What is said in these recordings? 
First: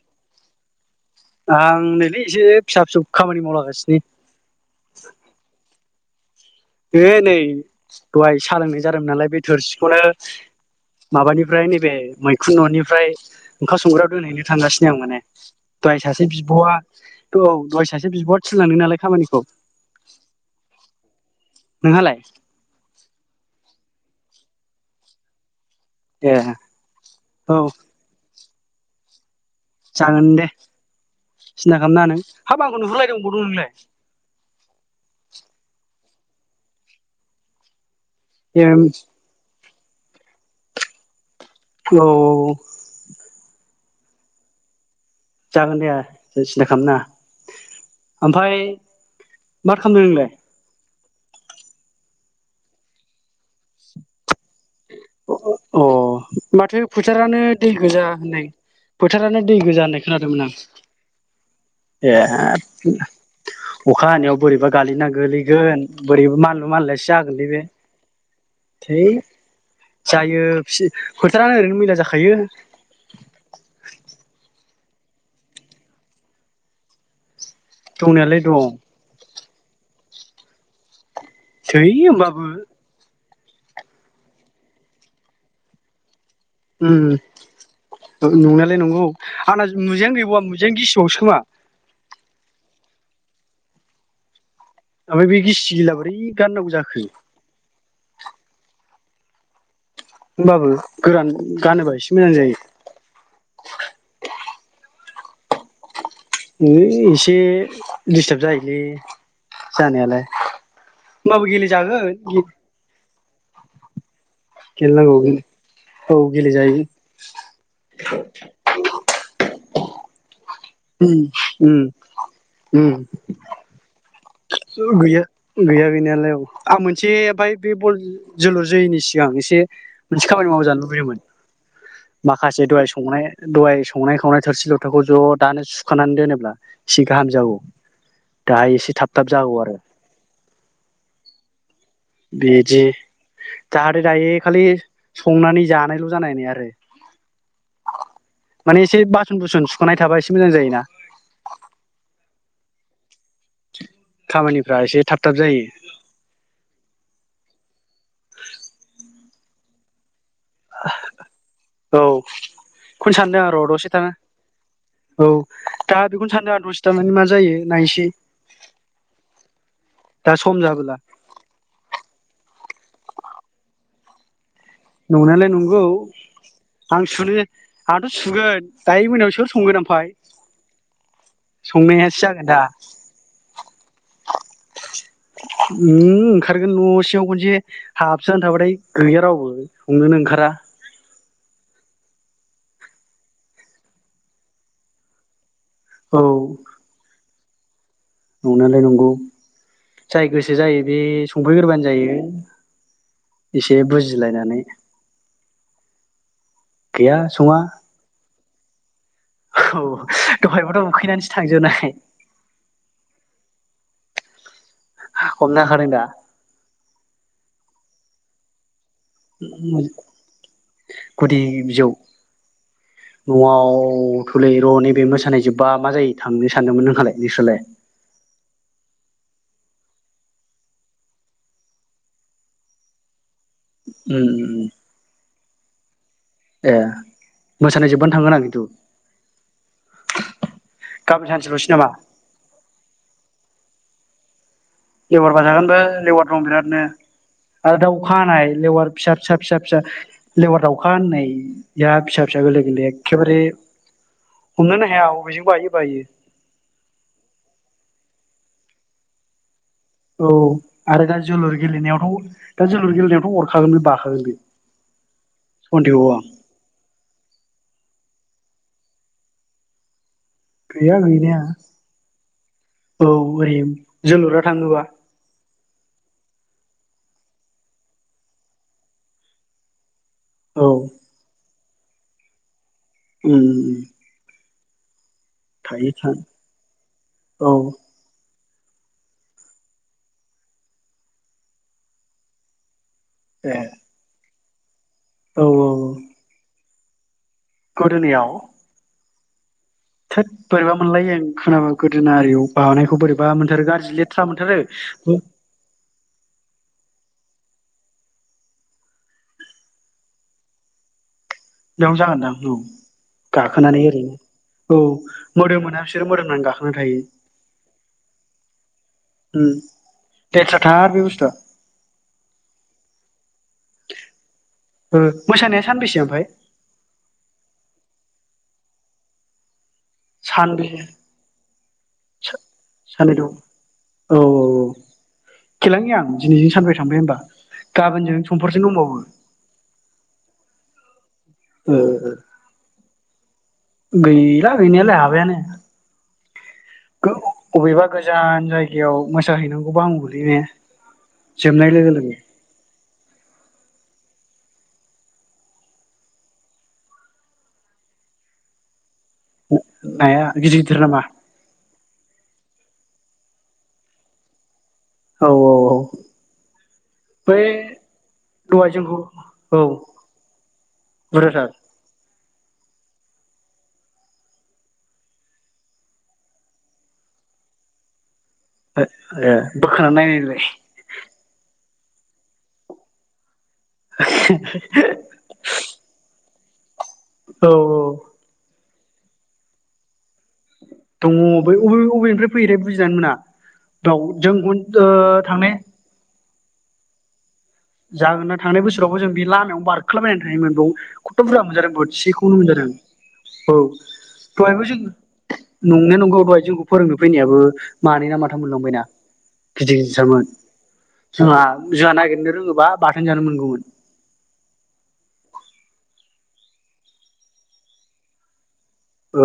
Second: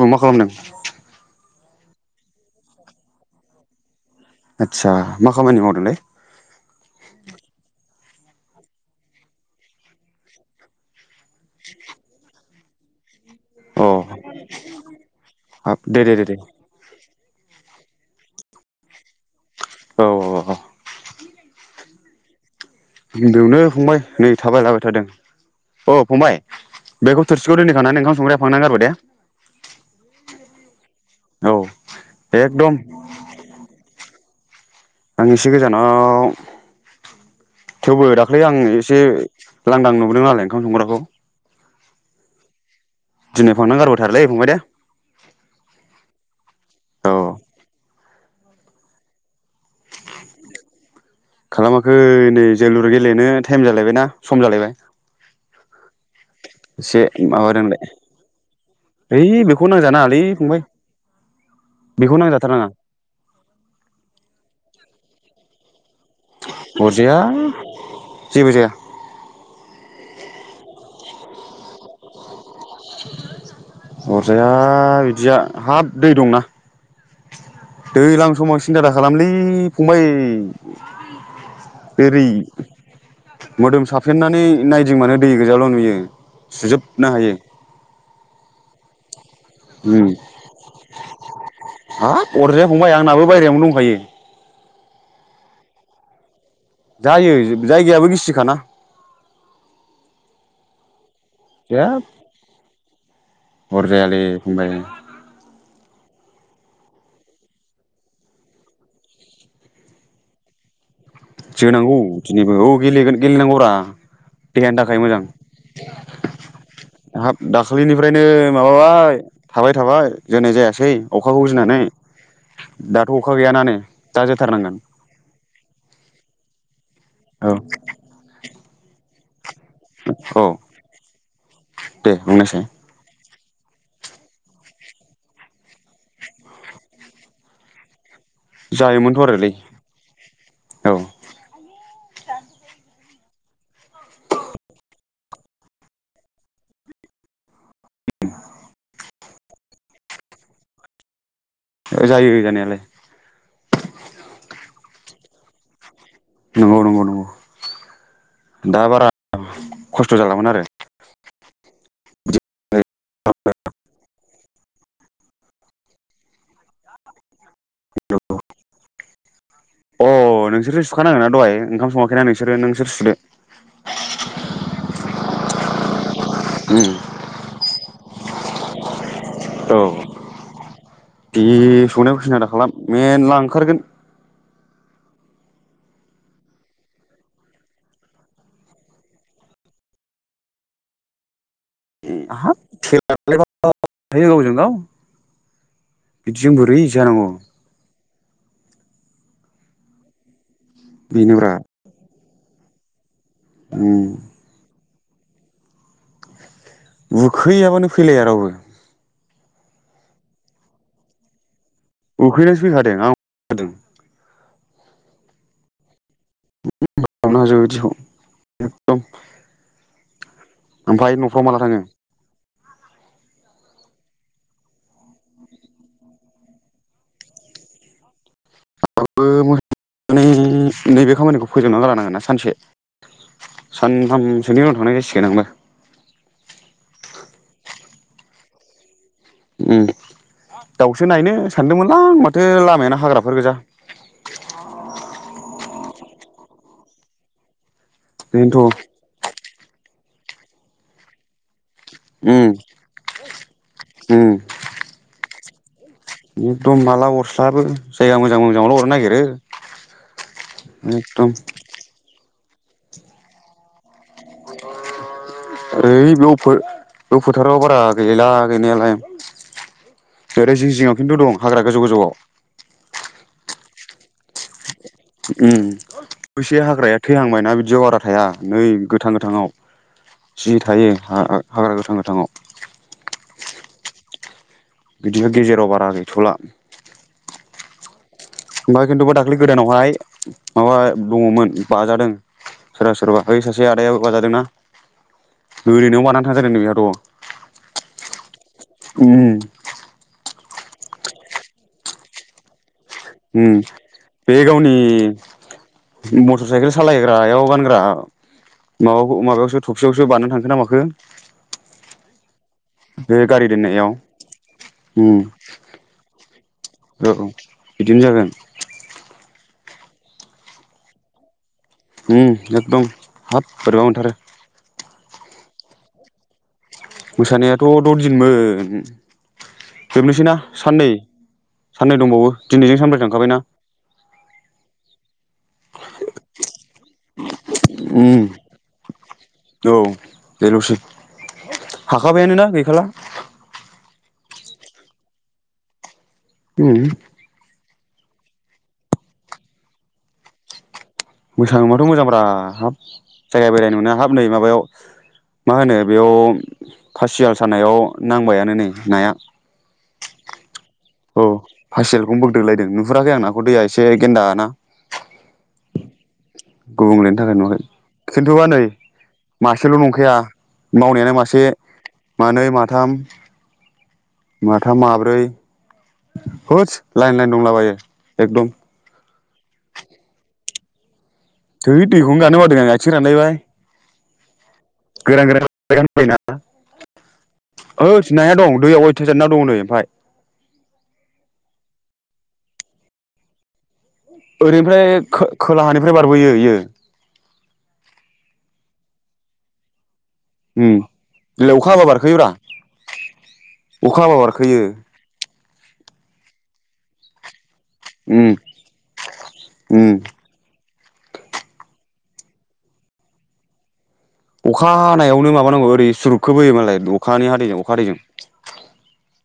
औ मा खालामदों? आं नैलै एसे फिसा फिसौ खामानि मावलागासिनो। आदसा मा खामानि मावदों लै? ऐ नै दहाय साालोंनाय जादोंमोन नालाय बे थोरसिखौनो माबानिफ्राय नैबे मैखुन न'निफ्राय ओंखाम अ संग्रायाव दोनहैनो थांगासिनो आं माने हाब दहाय दे दे दे सासे दे बिब'आ। औ दहाय सासे बिबआ थिनलांदों नालाय खामानिखौ। औ औ औ। नोंहालाय? बेयावनो फंबाय नै थाबायला बायथारदों। औ ए फंबाय बेखौ औ थोरसिखौ दोनहैखांनानै ओंखाम संग्रायाव फांना गारबो दे। जागोन दे। औ सिन्था खालामना नों हाब एकदम आंखौ नुहुरलायदोंं अबाव दं नोंलाय। आं एसे गोजानाव थेवबो दाख्लै आं ए एसे लांदां नुबोदों नालाय ओंखाम संग्राखौ। औ औ औ। दिनै फांना गारबोथारलै फंबाय दे। जागोन दे। सिन्था औ खालामनाङा ओमफाय मा खालामदों नोंलाय? खालामाखै नै जोलुर गेलेनो टाइम जालायबायना सम जालायबाय। अ माथो एसे फोथारानो दै माबादोंलाय गोजा होननाय ओइ फोथारानो दै बेखौ गोजा होननाय नांजानाङालै खोनादोंमोन आं फंबाय ए बेखौ नांजाथारनाङा अखा हानायाव बोरैबा गालिन ना गोलैगोन। बोरि बा मानलु मानला सो अरजाया थागोन लै बे जेबो जाया थोइ। जायो फि फोथारानो ओरैनो मैला जाखायो। अरजाया बिदिया हाब दै दंना। दैज्लां दंनायालाय समाव दं सिन्था दा खालामलै फंबाय थोइ ओरै होमबाबो मोदोम साफेननानै नायदिंबानो दै गोजाल' नुयो। सुजोबनो हायो ओम नंनायलाय नंगौ। आंना उम मुजायानो गैबावा मुजायानो गिसिबावसो खोमा। हाब अरजाया फंबाय आंनाबो बायरायावनो दंखायो। आमफाय बे गिसि गिला बोरै गाननांगौ जाखो जायो जाय दैयाबो गिसिखाना। होमबाबो। गोरान गानोबा जेब एसे मोजां जायो। अबायां होइ, एसे दिडिस्टार्ब जायोलै जानायालाय। होमबाबो जोनांगौ गेलेजागोन दिनैबो औ गेलेगोन। गेलेनांगौ रा देहानि थाखाय गेलेनांगौ मोजां, औ गेलेजायो हाब दाखालिनिफ्रायनो माबाबाय। थाबाय थाबाय। जोनाय जायासै उम अखाखौ उम गिनानै। दाथ' अखा गैयाना नै। दा जोथारनांगोन गैया गैया गैनायालाय औ। आ मोन जे बाय बे औ बल जोलुर जोैनि सिगां एसे मोनसे खामानि औ मावजानो लुबैयोमोन। दे बुंनायसाय माखासे दहाय संनाय दहाय संनाय खावनाय थोरसि लथाखौ ज' दानो सुखानानै दोनोब्ला ए गाहाम जागौ। दाहाय एसे थाब थाब थआलै जागौ आरो औ। बेजि। जाहाथे दायो खालि संनानै जानायल' जानायै आरो, माने एसे बासन बुसुन सुखनाय थाबा एसे मोजां जायोना। जायो जानायालाय। खामानिफ्रा एसे थाब। थाब जायो। नंगौ नंगौ औ । औ खौनो सानदों आं र' दसे थाना। औ दा बेखौनो सानदों आं दसे थानानै मा जायो नायसै। अ नोंसोरथ' सुखानांगोनना दहाय ओंखाम संङा। गोना नोंसोरो नोंसोर सुदो। नंनायलाय नंगौ । उम आं सुनि आंहाथ सुगोन दायो मोनायाव सोर संगोन औ ओमफाय बे संनायासो संनायखौ जागोन सिन्थथा दा खालाम मेनला ओंखारगोन। ओ ओंखारगोन नसिङाव खनसे हाबसानो थाबाथाय गैया रावबो संनोनो ओंखारा । हाब [unintelligible] गावजों गाव। औ बिदिजों बोरै जानांगौ । नंनायालाय नंगौ जाय गोस जायो बे बेनोब्रा संफैग्रोबानो जायो । एसे उम बुजिलायनानै गैया सङा उखैयाबानो फैलाया रावबो। औ दहायबोथ उखैनानैसो थांजोबनाय। उखैनासो फैखादों आ हमनो हाखादों दा? [unintelligible] ओमफ्राय गुदि न'फ्राव माला थाङो बिजौ नआव थलै र नैबे मोसानाय जोब्बा मा जायो थांनो सानदोंमोन, नोंहालाय नोंसोरलाय? नैबे खामानिखौ फोजोबना लानांगोना सानसे । उम सानथामसोनि उम उनाव थांनाय जासिगोन आंबो । ए मोसानाय जोबबानो थांगोन आं खिन्थु । ओम दाउसो नायनो सानसेल'सै नामा? सानदोंमोनलां माथो लामायानो हाग्राफोर गोजा । लेवार बाजागोन लेवार दं बिरादनो । आरो दाव खानाय बेनोथ' लेवार फिसा फिसा फिसा फिसा लेवार दावखा होननाय या फिसा फिसा उम गोरलै गोरलै एखेबारे हमनोनो हाया अबेजों बायो बायो । एखदम माला अरस्लाबो जायगा मोजां मोजाङावल अरनो नायगिरो । औ आरो दा जोलुर गेलेनायावथ दा जोलुर गेलेनायावथ अरखागोन बे बाखागोन बे सन्देह' ओइ आं बेयाव फो बेयाव फोथाराव बारा गैला गैनायालाय । ओरै जिं गैया जिङाव खिन्थु गैनाया दं हाग्रा गोजौ गोजौवाव । औ ओरै जोलुरा थाङोबा उम बैसे हाग्राया थैहांबायना बिदियाव बारा थाया नै गोथां गोथांङाव । जि औ थायो हा [unintelligible] हाग्रा गोथां गोथांङाव उम बिदिनो गेजेराव बारा थायो था गैथ'ला औ ओमफाय खिन्थुबा दाख्लै गोदानावहाय माबा दङमोन बाजादों सोरबा सोरबा बै सासे आदायाबो बाजादों ना औ औ ओरैनो नवाव बानानै थांजादों नो बेहा द' गोदोनायाव उम बोरैबा मोनलायो आं खोनाबा गोदोना आरियाव बानाय खौ बोरैबा उम मोनथारो गाज्रि लेथ्रा बे गावनि मोनथारो मटर साइकेल सालायग्रायाव गानग्रा माबा माबायावसो थफियावसो बानायना थांखो ना माखो? बेयावनो जागोनदां औ बे गारि गाखोनानै दोननायाव ओरै औ उम मोदोमोना बिसोरो मोदोमनानै गाखो औ औ बिदिनो जागोन लेथ्रा थार बे बुस्थुवा उम एकदम हाब बोरैबा मोनथारो ओ मोसानाया सानबेसे ओमफाय? मोसानायाथ' दरदिनमोन। सानब दंबावो सा दिनैजों सानब्रै साननै द' औ थांखाबायना औ औ खेलानो गैया आं दिनैजों सानब्रै थांबाय होमबा? उम औ बे लसै ओ हाखाबायानोना गैखाला गैला गैनायाला हाबायानो उम अबेबा गोजान जायगायाव मोसाहैनांगौबा हामगौलैय ने मोसानो मोनबाथ' मोजांब्रा हाब जायगा बेरायनो हाब नै माबायाव मा होनो बेयाव फासि जाल सानायाव नांबायानो नै नाया नाया गिदिर गिदिर नामा औ। फासि जालखौनो बोगदो लायदों नुहुराखै आं नाखौ दैया एसे गेन्दाना औ औ औ गुबुंलेनि थाखाय बै नुवाखै खिन्थुबा नै दहाय जोंखौ औ मासेल' नंखाया मावनायानो मासे बुरजाथार मानै माथाम। माथाम, माब्रै। होस लाइन-लाइन दंलाबायो। एकदम। ए बोखांना नायनायलाय। थै दैखौनो गानो बादों आं आथिं रानलायबाय। [inaudible] [unintelligible] औ होद नाया दं। दैयाव अयथासार ना दं नै ओमफाय। दङ बै अबे-अबेनिफ्राय फैयोथाय बुजिनान मोना। बाव जों ओ ओरैनिफ्राय खो थांनाय खोलाहानिफ्राय बारबोयो इयो। जागोनदां थांनाय बोसोरावबो जों बे लामायावनो बार बारखोला बायनानै थायोमोन बेयाव उम खथ' बुरजा अखा मोनजादों हाबा बारखोयोब्रा बोथिसेखौनो मोनजादों औ अखा हाबा बारखोयो दहायबो जों नंनाया नंगौ दहाय जोंख फोरोंनो फैनायाबो। मानैना उम माथाम मोनलांबायना गिदिर उम गिदिरथारमोन। जोंहा-जोंहा नागिरनो रोङो बा-बाथोन जानो मोनगौमोन। अखा हानायावनो माबानांगौ ओरै सुरुबखोबोयो मालाय अखानि हादैजों अखा हादैजों। ओ।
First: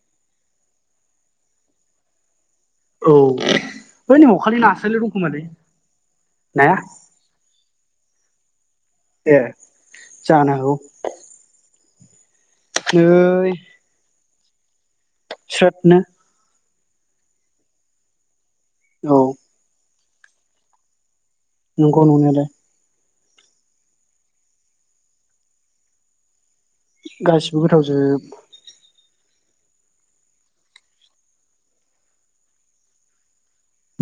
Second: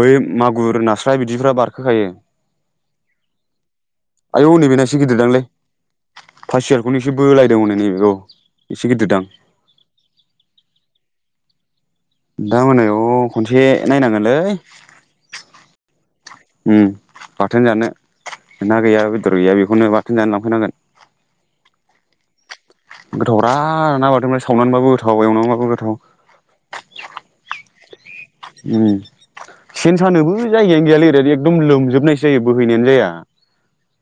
बै मागुर, नास्राय बिदिफ्रा बारखो खायो। औ बै आयौ अखालि नै बेना इसे नास्रायल' दंखोमालै गिदिरदांलै, फासि नाया जालखौनो एसे बोलायदों हनै नै बेखौ। [inaudible] ए जानो हागौ। दा मोनायाव खनसे नायनांगोनलै। [inaudible] स्रोद नो। उम बाथोन जानो। ना गैया औ बेदर गैया बेखौनो बा थोन जानो लांफैनांगोन। नंगौ नंनायालाय। गोथाव रा ना बाथोन सावनानैबाबो गोथाव एवनानैबाबो गोथाव। गासिबो गोथाव जोब। उम सेन सानोबो जायगायानो गैयालै ओरै एकदम लोमजोबनायसो जायो बोहैनायानो जाया।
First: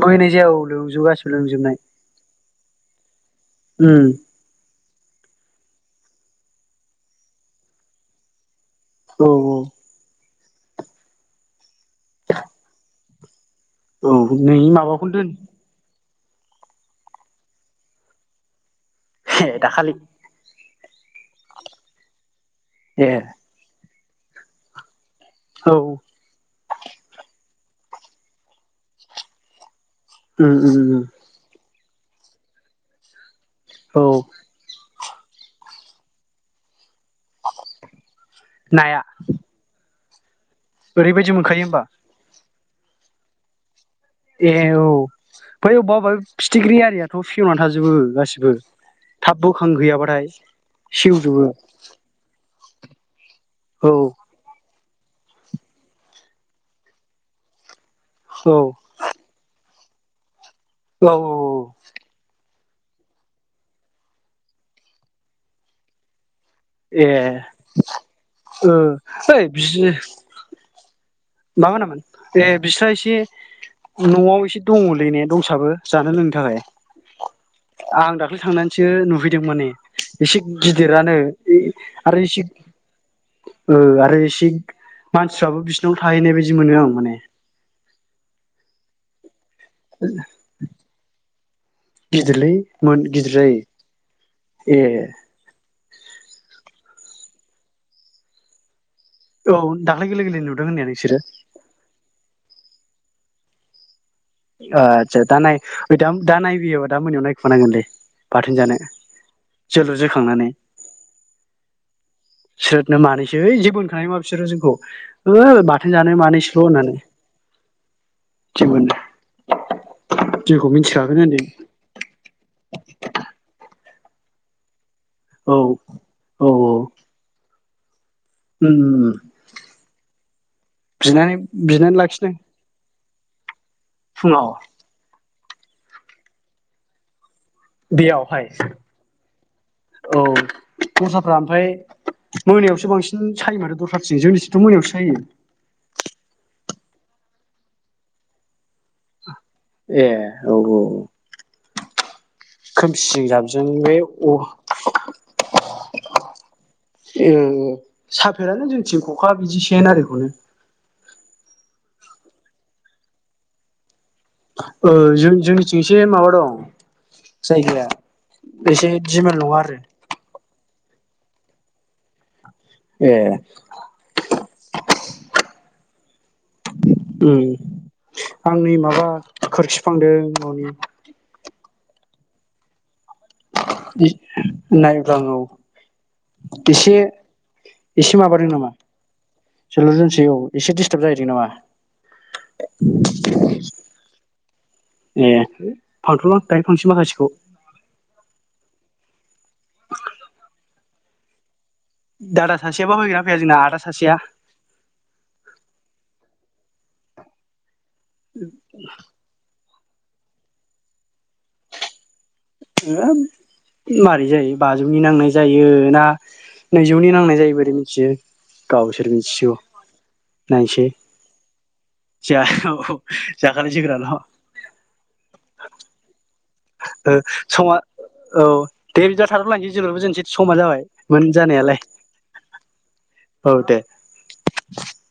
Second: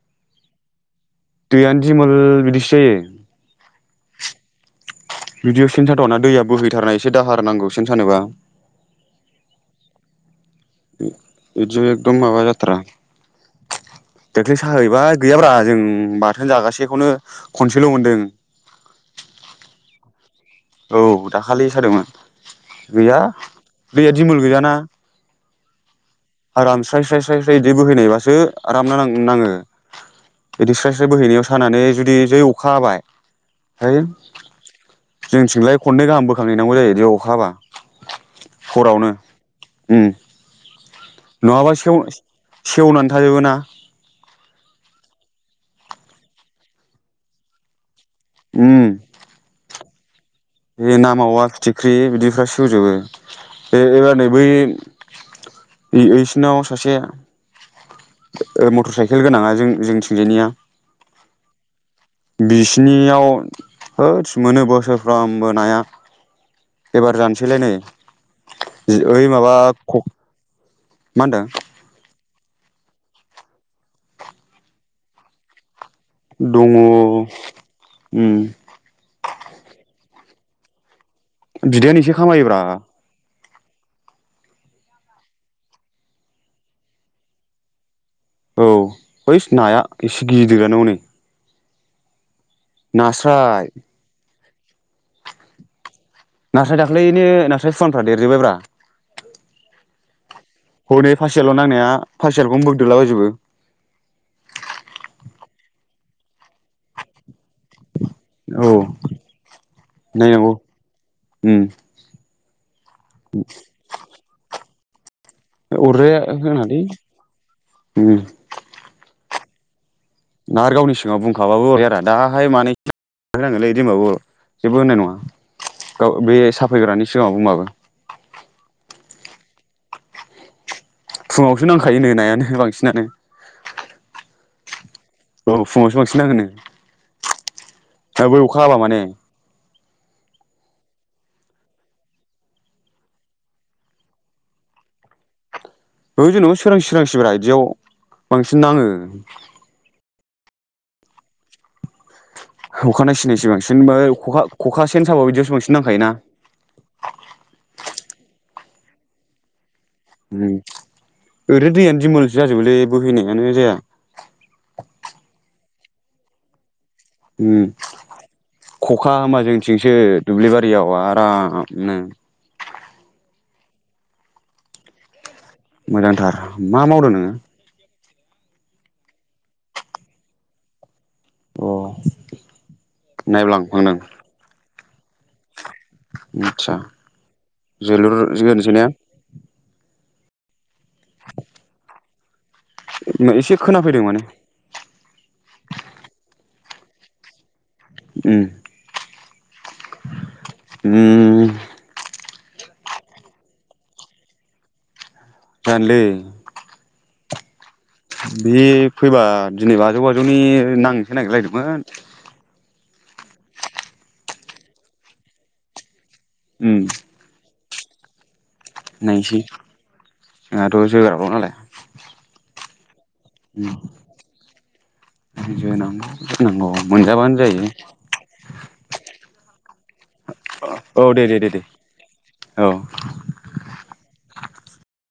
बोहैनाय जायाबाबो लोमजोबो गास दैयानो दिमोल बिदिस [unintelligible] उम। बिदियाव सेन साथावा ना दैया बोहैथारनाय एसे दाहार नांगौ सेन सानोबा। औ-औ। [unintelligible] जो एकदम माबा जाथ्रा। औ दाख्लि नोंनि साहा माबाखौनो हैबाय दोन गैयाब्रा जों थोन जागासेखौनो खनसेल' मोनदों। हे दाखालि। औ दाखालि सादोंमोन। ए गैया। दैया दिमोल गोैजाना। औ आराम स्राय स्राय स्राय। [unintelligible] दै बोहैनाय बासो आराम ना नाङो। उम बिदि उम स्राय उम स्राय बोहैनायाव सानानै जुदि जै अखा हाबाय औ [unintelligible] जोंनिथिंलाय खन्नै गाहाम बोखां हैनांगौ जायो। बेयाव अखा हाबा नाया हरावनो। उम। ओरैबायदि मोनखायो नङाबा होमबा? सेव सेवनानै थाजोबो ना। ए औ बै अबबा अबबा फिथिख्रि आरियाथ' फेवना थाजोबो। गासिबो उम थाब बोखां हैयाबा। प्राइस। बे ना मावा फिथिख्रि बिदिफ्रा सेवजोबो। बे औ एबार नै बै ओइ ओइसिनाव सासे ओ मटर साइकेल गोनाङा जों जोंनिथिंजायनिया औ औ औ। बिसिनियाव होदस मोनो बोसोरफ्रामबो नाया ए एबार जानसैलाय नै ओ जि ओइ माबा ख मा होनामोन? ए बिस्रा एसे न'आव एसे दङलै ने दंसाबो। जानो लोंनो थाखाय। दङ आं दाख्लै उम थांनानैसो नुहैदों माने। एसे गिदिरानो। बिदायानो एसे खामायोब्रा। ओ आरो एसे मानसिफ्राबो बिसिनाव थाहैनाय बायदि मोनो आं माने। औ बै नाया एसे गिदिर गिदिरानो हनै। गिदिरलै मोन गिदिर जायो। नास्राय ए। नास्राय दाख्लैनो नास्राय फुवानफ्रा देरजोब्बाय ब्रा। औ दाख्लै गोरलै गोरलै नुदों होननाया नोंसोरो। फासियाल' नांनाया फासियालखौनो बोगदोलाबायजोबो। ओ आदसा दा नाय दा नायबियोबा दा मोनायाव नाय खुनांगोनलै बाथोन औ जानो जोलुर जोखांनानै नायनांगौ उम स्रोदनो मानैसो है जेबो होनखानाय नङा बिसोरो जोंखौ। ओ बाथोन जानाय अरजाया मानैसल' होनालै होननानै उम जागोनदा। ना आरो गावनि सिगाङाव होनदों बुंखाबाबो अरजाया दाहाय मानै होनांगोनलै । होनबाबो जेबो होननाय नङा। औ गाव बे औ साफैग्रानि सिगाङाव बुंबाबो। उम उम बिनानै फुङावसो बिनानै नांखायो नो लाखिदों नायानो बांसिनानो। फुङाव? औ फुङावसो बांसिन नाङो नो। बेयावहाय औ। दस्राफ्रा ओमफ्राय मोनायावसो बांसिन सायो माथो दस्राथिं जोंनिसिंथ' मोनायावसो सायो। औ जेनोबा सोरांसि सोरांसिब्रा इदियाव बांसिन नाङो। ए औ औ। अखा नायसि खोमसिजों नायसि जाबजों बांसिन बा बे अ ओ खखा खखा सेन साबाबो बिदियावसो बांसिन नांखायोना। गैयालै जोंथिं खखा बिदि सेन नारिखौनो ओरैनो दैयानो दिमोलसो जाजोबोलै बोहैनायानो जाया। ओ जों जोंनिथिं एसे माबा दं उम जायगाया एसे खखा दिमोल हा नङा आरो जोंथिंसो दुब्लि बा रियाव आरामनो ए। मोजांथार। मा मावदों नोङो? उम आं नै माबा खोरखिफांदों ननि। अ। नायब्लां फांदों। नायब्लां औ । आतसा एसे जोलुर [inaudible] माबादों नामा जोनोसैने? जोलुर जोनोसै औ एसे दिस थाब जाहैदों नामा? एसे खोनाफैदों माने ए फांथ' लां दायो फांसै माखासेखौ । उ उम दादा सासेयाबा फैगोना फैया जोंना आदा सासेया? जानलै । बि फैबा दिनै बाजौ बाजौनि नांसो नागिरलायदोंमोन । होम मारै जायो बाजौनि नांनाय जायो ना उम नैजौनि नांनाय जायो बोरैमि [unintelligible] गावसोर नायनोसै मिथिसिगौ नायनोसै जोंहाथ' जा खाव अ उ जो न [unintelligible] ओ समा औ दे बिदिबा थाथ' लायसै जोलुरबो जोंनोसै समा जाबाय औ दे मोन दे दे दे जानायालाय औ औ दे ।